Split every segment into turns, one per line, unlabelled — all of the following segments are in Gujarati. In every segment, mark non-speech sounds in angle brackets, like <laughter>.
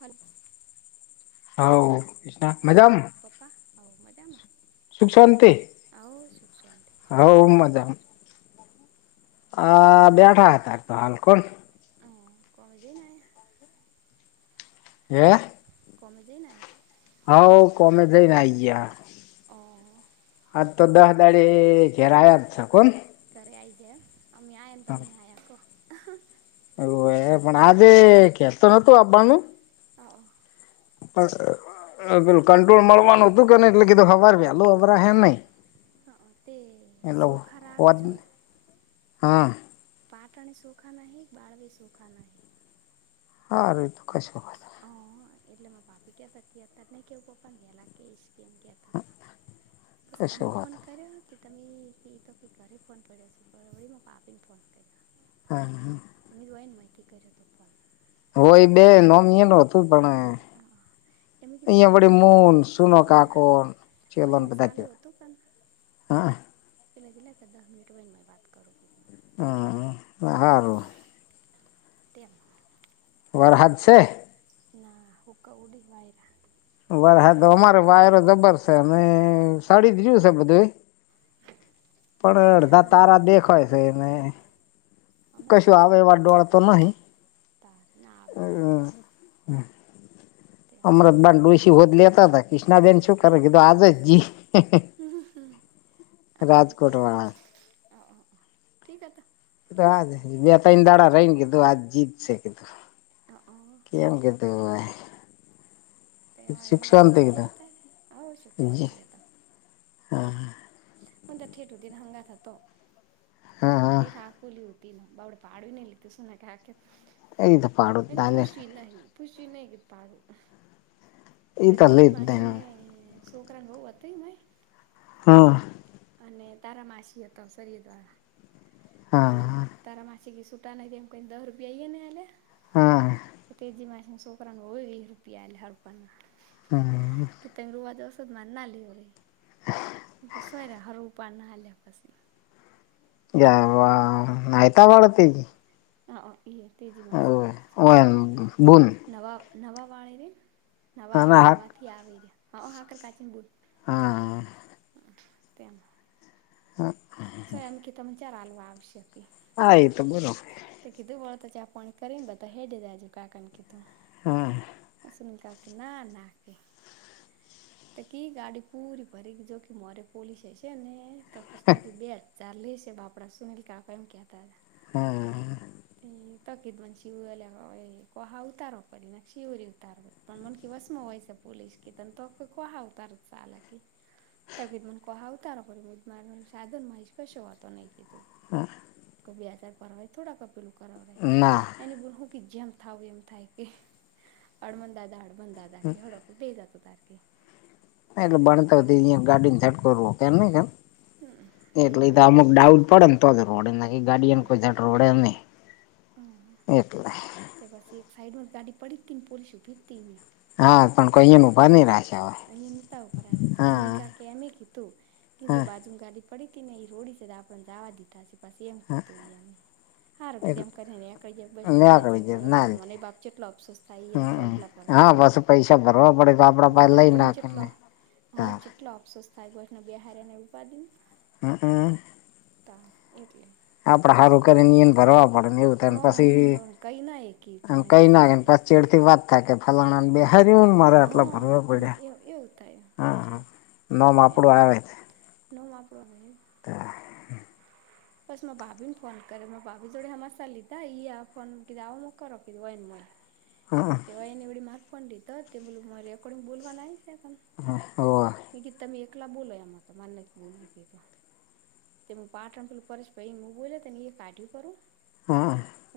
હાલ
હાવો.
હઉ પપ્પા, હઉ મજામાં?
સુખ શાંતિ
આવ શુંખ શાંતિ શું કરો
હવ
છો?
અ બેઠા તા તો હાલ કોણ?
આ કોમે જઈ આય?
હે?
કોમે જઈને આયા?
હાઉ કામે જઈને આઈ ગયા.
હ.
આજ તો દસ દિવસે ઘેર જ છે કોણ?
ઘરે આઈ ગયા એમ? અમે આયાને તમે આયા કો.
હવે પણ આજે કેતો નતું આવવાનું?
હા.
પસ પેલુ કંટ્રોલ મળવાનું હતું કે ને એટલે કીધું સવારે વહેલું હભરા હે નઈ.
તે ચોખા
હોત
રાખજો
હા.
પાટણ સોખાન બાળવે સુખા નહી
સારુંએ તો કસો વાંધો નહીં.
હ એટલે મા ભાભી કયા ત ક હતા નહી કેવું પપ્પાને કેસ કે એમ કયા કાસ
કશો
તમન ફોન
વાંધો
કર્યો તે તમે એ તો કે ઘરે ફોન પડ્યો છે પર વળી મા પાપીને ફોન કર્યો
હા હા.
તમે દવાન માહિતી કર્યો તો ફોન.
હોય બે નોમિ ન હતો
હ એમ કેધ
અહિયાં વળી મુન
બનમવળવી
સુનો
એટલેના
કાકો ચેલોન
ઓમે
બધા
સામેલ
કેવા
હો હતું પણ
હા.
ચલે જ તો દસ મિટ વનનેમાં વાત કરો કે તું
હ સારું
તેમાં
વર હાદશે?
ના હ ક ઉડી વાયરા.
બરા હા તો અમારો વાયરો જબર છે અને સાડી જોય છે બધું એ.
એ તો
પણ
કોઈ
અડધા
આબર નહીં
તારા દેખાય છે એને.
અમાં ના આવે કોઈ તાર ના આવે હમણાં. તેમ
અમરતબન ડોલસી હોદ લેતા હતાા ક્રિ્ણાબેન શું કરે તો આજ જી
હ આવલી તહ
રાજકોટ વાળા
ઠીક તો.
કધું આજ બે તને દાડા રહીને કીધું આજ જીતશે કીધું.
કા ઓ.
કેમ કીધું હોય.
તે મારે મંડણ જ જ
કીધું
હતા આવ શિક્ષવંતિ હતા.
હમ
મ ત ઠેટ હોતી હંગા થ તો
હા હા
થઠેટ હાફુલી હોતી. બાવડે પાડવી નઈ લીધું શુંને કે આ કે મેં તો પૂછ્યું નહી. પુષ્યુય નઈ ભાડું. તો તેજી માછ ને છોકરાને બઉુ અય મય?
હમ
અને તારામાસી હતો શરીર દ્વારા તે
હા
તારામાસી માછ સુટા ન એમ કઈ દ રૂપિયાઈ ને
હા
હ તેજી માછો ઉપરંગ હોય રૂપિયા લ હરપંગ.
અને
કે તમે રવાજ ઓસધ મા ના લેવ રહી કે સોરે હર રપા ના લ્યા પછી.
ગ નાઈતા ભળ તે.
હા ઈ તેજી માછમાં સો નવા નવા વાળે રે. નવા આવ નવા થી આવી રહ્યા હ હા કર કાચીન બુટ
હા
તેન
હા.
સ્વયં કિતા ચરાલ વા આવશે કી.
હા એ તો બરોબર.
તો કીધું વાળ તો ચા આપણ કરીને બધ હેી આજુ કાકાણ કીધું.
હા
હસન કા કે ના નાખે એકી ગાડી પૂરી ભરી જોખી મરે પોલીસ હશે ને. તો કૃષ્ણા કે બેટ ચાલલી બાાપડા સુનીલ કાકા એમ કેતા હતા.
હા.
એ તોકીદ મ શિવ કોહા ઉતારવા પડી ના શિવિવરી ઉતારવા. પણ મનકી ભસ્મ હોય છે પોલીસ કી ત તો કોહા ઉતાર ચાલા કી. તો મ કો હ આવતા પર મા સાધુન માહશ કશું વાંધો નહી કીધું.
હા.
કો બેજાર પરવાય થોડાક પેલું કરાવ રહેે.
ના
એની બુન હું કે જેમ થાવું એમ થાય કે હડમન દાદા અળ બંધદાદા કે હળો બેઈ જા તું તાર કે.
એટલે બણતા
તાર
અયા ગાડીને છટકવું કેમ ન કેમ
હમ એવું
એટલે
એમ
અમુક. ડાઉટ પડે ને તો જ રોડે નાખી ગાડી એમ કોઈ દાડે રોડે નહી
હમ
એટલે.
તે બસ એક સાઈડ વર ગાડી પડી હતી પોલીસ ઉભી તી અહ્યા.
હા પણ કોઈને ઉભા નહી રાખે.
અહી નેતા ઉભા રાખે. કિશન ને કાકી એમએ કીધું કે જો
હા
બાજુ ગાડી પડીતી ને એ રોડી છે તો આપને જવા દીધા હ પસી એમ કીધું એ એને. હારો કીધું
એટલે
એમ કરી ને એકડી જ બસને બે હજાર
નીકળી
પર
જાય ના
મને એ બાપ જેટલો અફસોસ થાય એ ને
હમમ
એટલા. ભરવા
હા
થઈ
પાસું પૈસા ભરવા પડે તો આપડા પા લઈને
ચેટલો હા ચેટલો અફસોસ થાય કોઈને બે હાર ને ઉપાડી.
હ હ.
તાર એટલે.
આપડે હારું કરીન એને ભરવા પડેને એવું થાય ને
હા
પછી
બરોબર કઈ ના કી
એ
પણ એમ
કઈ
કે
નાખેને પ ચેડથી વાત થાય કે ફલાણા બે હર મારે આટલા
હા
ભરવા
હા
પડ્યા
એ એવું થાય
હા
એટલે
નોમ
એમ
આપડું આવે.
નોમ આપડું આવે એમ.
હા.
પસ મા ભાભી ને ફોન કરે ભાભી જોડે હમાશા લીધા ઈ આ ફોન કીધા આવો મોકરો કીધું હોયને મને.
હહ.
એવા એને એડી મારફોન લીધો તે બલું મારે રેકોડિંગ બોલવા નાઈ શકમ.
હ હ હવ.
મેં કીધું તમે એકલા બોલો મારે નથ બોલવું એમાં. તેું હું પાટ રમ પેલું પરેશ ભાઈ હું બોલ તને એ કાઢ્યું કરું.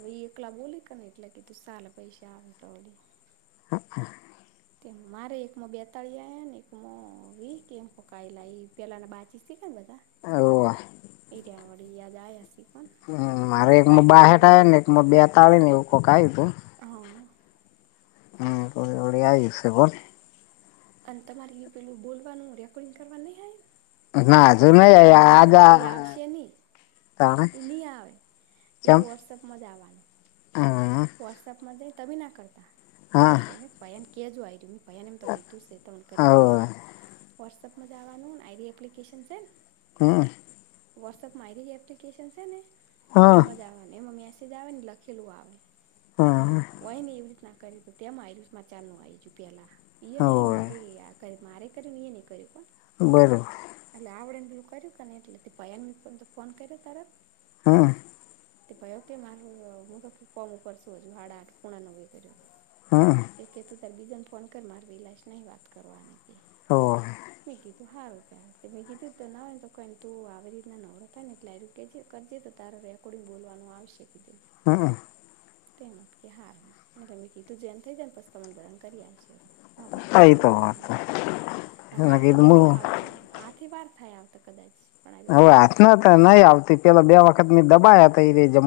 હવે એકલા બોલે ક ને એટલે કે તું સારા પૈસા આવે તોડે.
હા.
તે મારેય એકમાં બેતાળી આયા ને એક મો વી કે એમ કો કોક આયેલા એ પેલા બાચી થી કાને બધા
હોવે
ઈરા વળી આજ આયા સે.
હમ્મ મારે એકમાં બાહેઠ આયા ને એકમાં બેતાળી ને એવું કોક આયુ તું.
હોવ.
હમ્મ હોડી ઓળી આવી જશે બોલ.
અને તમારે એ પેલું બોલવાનું રેકોર્ડિંગ કરવા નહી આયુ.
ના હજુ નહી
એટલે
આજ
એ આવશે નહીં
તાણે
એ નહી આવે એ વોટ્સઅપ માંજ આવવાનું.
હા.
વોટ્સઅપમાં જઈ તમે ના કરતા,
હા
પરેશ ભાઈને ભયાન કહેજો આય રમિત ભૈયાને એમ તો કીધું શે તો મને કરી હાલ શે,
હોવે
વોટ્સઅપમાં જ આવવાનું ને આઈરિ એપ્લિકેશન છે ને
હમ્મ
વોટસઅપ આરી એપ્લિકેશન છે ને એમાંજ આવે ને મેસજ સીધા આવે ને લખેલું આવે.
હા.
કોઈની એવી રીતના કરી તો તેમાં આઇલુ મા ચાલું આ આવીજું પેલા ઈ ને મા તે આ મારે કર એ નહીં કર્યું કો.
બરોબર.
એટલે આવડ ને ભેલું કર્યું કેને એટલે, ભયાન તો ફોન કર્યો તરત
હમ્મ
તો ભૈયોકે મારું હું તો કોમ ઉપર શું હજુ, હાડા આઠ પૂણા નવે કર્યો કોલ
હા
એ કેતું તારે બીજાને ફોન કર મારવી લાશ નહી વાત કરવાની કે, મે કીધું તું સારું પેમ મે કીધું તો ના હોય ને તો કાંઈની તું આવી રીતના નવરો થાય ને એટલે ર કરજે તો તારુ રેફ થોડું બોલવાનું આવશે કીધું.
હા
તેમ જ કે હારુ, એટલે મે કીધું જેમ થઈ જાય ને પછી તને બધાને કરી આપજેરો. મા પાપીને
આઈ
ન
તો વાત
તમોને, મારી
એને
કાકી કે
કીધું
નહીં
હું
હાવતુ આથી વાર થાય આવતા કદાચ પણ આજે થઈ
હવે
જાય
હથના તો નહી આવતી, પેલા બે વખત મે દબાયા થા ઈરે જમ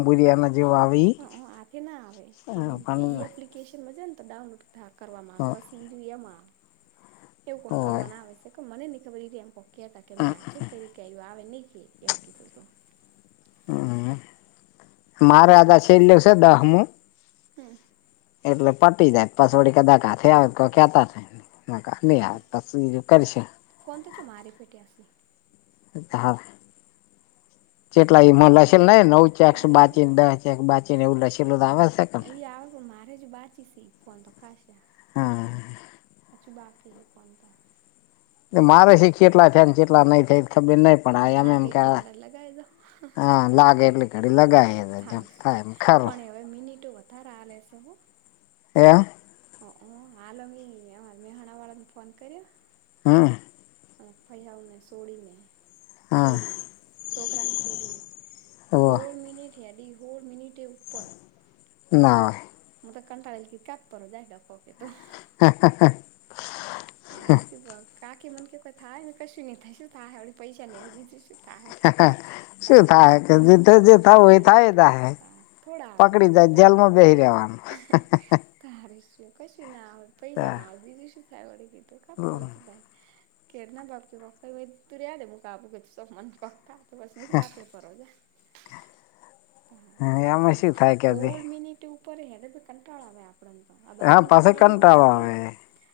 અ આથે ના આવે, પણ એમ કે ઈ એપ્લી કેસન મા જા તો ડાઉનલોડ થ કરવામાં આવ, પછી <unintelligible> માં કોઈકવર
હોય
કરવાના આવે શે. ટોકે મને નહી ખબર એરી એમ પોક હતા કે, મે આથે કર્યું કેયું આવે નહી કે એમ કીધું તું. તેમ
મારા આધા છેલ્લે છે દહમું. એટલે પટી જાય, પસોડી કે દાખેર ગોખ્યા તા <unintelligible> કર સે.
ફોન તોજો મારી પીટ્યાશી
હા, જેટલા ઈ મૌલા છે,
એટલે
<unintelligible> એક બાચી ને એવું લશેલું તો આવેસ.
ઈ આવું મારે જ બાંચી સી ફોનતો કાશા.
હા.
અચુ બાકી ફોનતો
મારે છી કેટલા થયાન ચેટલા નઈ થયા એત ખબર નઈ પણ અયાં એમ
લાગે એટલી
કા
કળા લગાવી દો
હા લાગે એટલે ઘડી લગયવા, જેમ
થાશે
થાય એમ કરો.
પણ હવે મિનિટો વધારે આલે શે હો.
એયા
હ હ, હાલવી ઓલા મેહાણા વાળાને ફોન કર્યો?
હમ્મ.
તો ફૈયાઓને સોડીને
હા
સોડીને, છોકરાને સોડીને,
ઓ
કોઈ મિનિટ થી હડી હોળ મિનિટએ ઉપર
ના.
હું તો કંટાળી <unintelligible>
<unintelligible>
તારે <unintelligible> કાકી મન કે કઈ થાય હે ને, કશું નહીં થાય, શું થાયહે, વળી પૈસા નહીં આવે બીજું શું. થાહે કીધું, તાહાર
થાય
શું,
કે જે જે થવું
બીજું
હોય એ
કશું નો થાય
જાય
તાહ. થોડા આવશે યા
પકડી જાય
ગાતુંયે
જેલમાં
ની
બેસી રહેવાનું
આવે. તારી શું, કશું ના આવે પૈસા ના આવે બીજું શું થાય વળી કીધું <unintelligible> <unintelligible> તો બસ મેથી કાપ્યો ફરવાજા
એમાં શું થાય કે હજી?
હોળ મિનિટ ઉપર હે એને તો કંટાળ આવે આપ આપણા ને તો, આ બાર
હા
મિનિટ
પાસે
નહી
કંટાળો
નેટની
આવે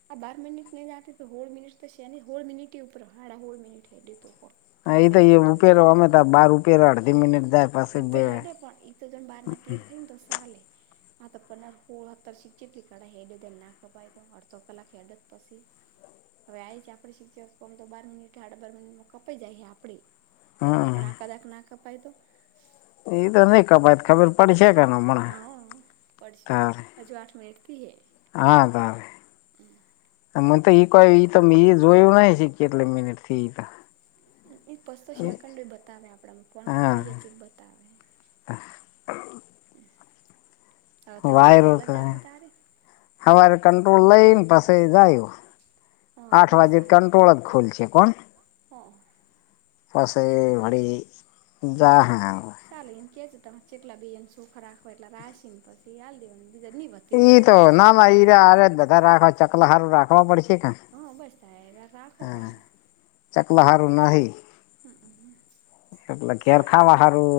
આ બાર મિનિટ પ્લે રાખે તો હોળ મિનીટ તો શેની હોળ મિનીટ રીય ઉપર, હાળા મિનીટે દીધો ફોન.
હા, ઈ તો
પંદર
એ
કે ચૌદ
ઉપેરો
જેવું,
અમે તો બાર ઉપેરો
છે
અડધી મિનિટ જાય પાસે બે
પણ <unintelligible> સજણ બહારના તીર થઈન તો સાલેે. પંદર હોલ હતર કા તો માં કપાય પછી? અડધો કલાક હલે તો પછી? હવે આઈ છે આપડી શિક્ષક, ઓમ તો બાર મિનિટ એ હાડા બાર મિનિટ માં કપાઈ જાય આપડે
હમ
પણ આ કદાક ના કપાય તો
એ તો નઈ કબાત ખબર પડશે ને હમણાં તારે
હજું આઠ મિનીટ થી હે.
હા તારે. ત મન તો ઈ કોઈ ઈ તો મે ઈ જોયું નહીં છેક કેટલી મિનિટ થી ઈ કા
એ પસ્તો શ્યાકંડ બતાવે આપણામાં ફોન,
હા
કપાઈ જાય પહિ બતાવે. તો તમે વળી
વાયરો તો
વેળા અતારે
હવારે કંટ્રોલ લઈન પસી જાયું.
હ
આઠ વાગે
સારું
કંટ્રોલ જ ખુલશે કોણ.
હ
પસી વળી જાહે એમ.
ચાલે એમ કે છે તમે જેટલા બી એમ સુખ રાખ પાહી આલ દેવાનું
ઈ તો ના, ના ઈ <unintelligible> ચકલા હારું રાખવા પડશે કા.
હં <unintelligible>
ચકલા હારું નહીં,
હમ
એટલે ઘેર
ચાલે
ખાવા હારું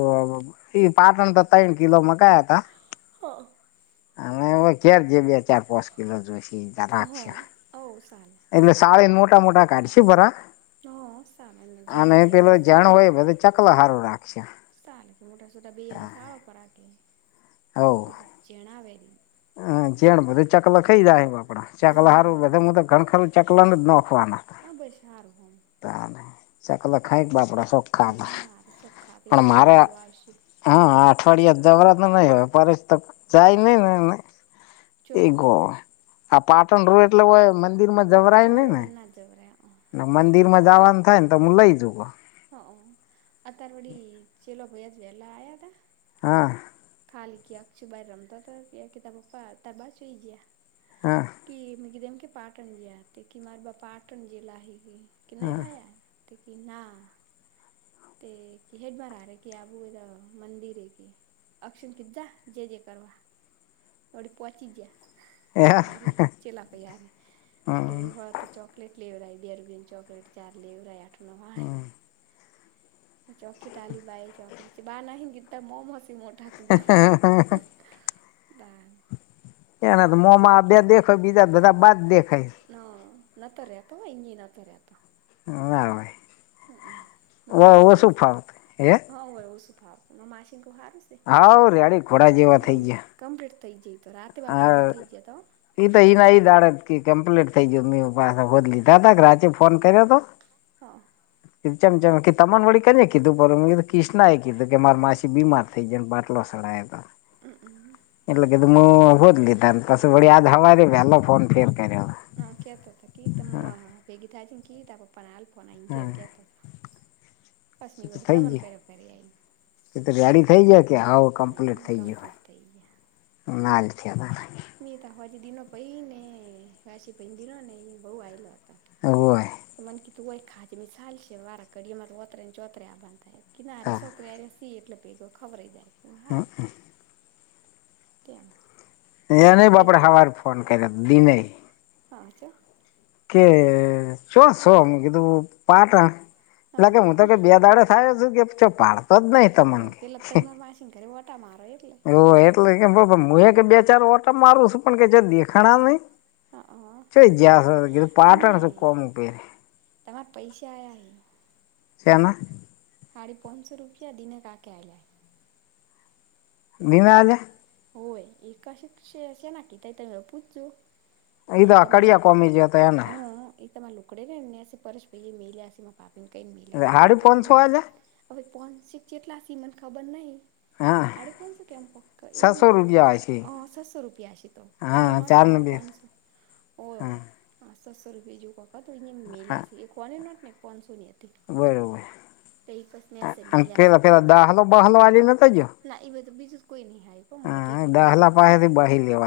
ઈ પાટણ તો તય્ન કિલો મંગાયા હતા
હ હ
<unintelligible> અાર જે બે ચાર પાંચ કિલો જોશે રાખશે
ઓ ચાલે
એટલે સાડ નટ મોટા મોટા કાઢી ભરા
હ સારને
અને
જેણી ણા ચકલખાય
અચ્છા
લે કે મોટા છટા બીજ ના સળ પર આખ
હ
પદ જણાવેરી
હા જણ બ ચકલ ખઈ જાય આપે
નવ
ચકલા
બાર
સારું તો ઘણખરું ચકલ જ નાખવાના
હા બસ હારું.
ત સા કલે ખાઈક બાપડા શક્
હમ હરે સોખા પણ આડું આવશે
હા અઠવાડિયા જબરા નહી હો પસ તો જાય નહી ને
જો
એ ગોય આ પાટણ રો એટલે હોય મંદિર માં જવરાય
હો
નને
ના જવરાય
ને મંદિર માં જવાનું થાય ને તો હું લઈ જઉ
હ અતાર વડી ચેલો ભાઈ જ વહેલા આવયા હતા.
હા
ખાલી ક આક્ષું બાર રમતા હતા કેતા પપા ત બા જોઈ ગયા
હા
કે મી દેમકે પાટણજી આ તે કે મારે બા પાટણજી લ હ કે કે નહી હા તોકી ના તે ક હડ માર આ ર કે આબું એ મંદિર એ કે અક્ષમ કીધા જે જે કરવા ઓડી પહચી
એ
જયા હરે ચલા પાઈ હરે તે
હમ
વાત તો ચોકલેટ લેવય બિયરગન ચોકલેટ ચાર લેવય આઠ નવાય <unintelligible>
<inaudible>
<inaudible>
એના તો મોમાં બે દેખ બીજા બધા બાદ દેખાયસ.
ના ન ત રહ્યાતો ન તરે્યા હતા
ના હો
હમ માશિન હારું છે
ફાવત હે
હા સુભ માશિન કો હારું છે
હા રેડીે ઘોડા જેવા થઈ
હવ
ગયા
કમ્પ્લીટ થઈ જાય તો રાતે બાપા એવો થઈ જયા તો
એઈ તો ઈના ઈ દાડત કે કમ્પ્લીટ થઈ ગયો મે પા હો લીધ દાદા રાજે ફોન કર્યો હતો
હા
ચમચમ કી તમન વળી કેને કીધું, પણ અમને તો ક્રિષ્ના એ કીધું કે માર માસી બીમાર. <unintelligible> બાટલો શળાયો તો.
<inaudible>
એટલે કીધું <unintelligible> જ લીધાન પસી વળી આજ હવારે વહેલો ફોન ફેર કર્યો.
હા કેતો હતા કી તમ ભેગી થાય છે ને કી તાર પપ્પાનો હાલ ફોન આઈ ગયો
હમ
એમ કેતો તો. પસમી વડી
થઈ
તમન
ગયું
<unintelligible>
એ તો રેડી થઇ જાય કે હોવ કમ્પ્લીટ
હમ
થઈ ગયુ
કમ્પ્લીટ થઈ
એમ <unintelligible>
મે તોખવાજી દિનો પઈ ને વાસી પહી દીલો ને ઈ બહુ હાયલો તો.
<unintelligible>
તમાંને કીધું હોય ખાચે મિશાલ શેવારે કડી મર ઓતરેન ચોતરે આપન થાય. કિનારે
હા
છોકરેને સી એટલે ભેગું ખવરાય જાય. <unintelligible> કેમ
એયેને બાપરે હવારે ફોન કરયો ત દિનેહ.
હા ચ
કે ચોસોમ કીધું, પાટણ.
હા
લાગે હું તો કે બેદારે થાય શું કે પછો પાડતો જ નહી. તમને
હોયે. પેલા તો એ <unintelligible> માસીન ઘરે ઓટા મારો એટલે.
હો એટલે કેતો તો હું એક કે બે ચાર ઓટા મારું સું, પણ કેય જ દેખાણા નહી.
હા
<unintelligible>
તમાર પૈસા આયા હે.
શેના?
હાડી પાંસો રૂપિયા દિને કા કે આયા હે.
<unintelligible>
હોય, એક કશ શ શેના કીધા ઈ તમે પૂછજો.
એ
આ
તો
ઈ તમાર
અકડિયા
લોકડ,
કોમી ગયો હતો એને
હં ઈ તમાર <unintelligible> મેલ્યા સે. પાબન કરીને મિલા કે
હાડી
પપ્પા
પાંચસો આલે
હવે પોનસ જેટલાક સે મને ખબર નહીં,
હા
હાડી પાંસો કે એમ ફક્ત એ
સાતસો
વખત
રૂપિયા હોય છે
અહ સસો રૂપિયા સે તો, હો ની
હા
નોટ
ચાર
ના
ને
ઓ
બે
પંસો હોયો
હા
આ સતસો રૂપિયા જેવું કક તો અહીંયાં મેલા
હા
સે એક હો ની નોટ ને પાંસો ની હતી.
બરોબર.
તો એ કસને હશે
અન
મેલ્યા હશે કોણ
પેલા-પેલા દાહલો બહાલો હાલી નતા ગયા.
ના ઈ બધું બીજું જ કોઈ નહીં આહી, પણ <unintelligible>
દાહલા
કરાતા.
પાસેથી બહી લેવા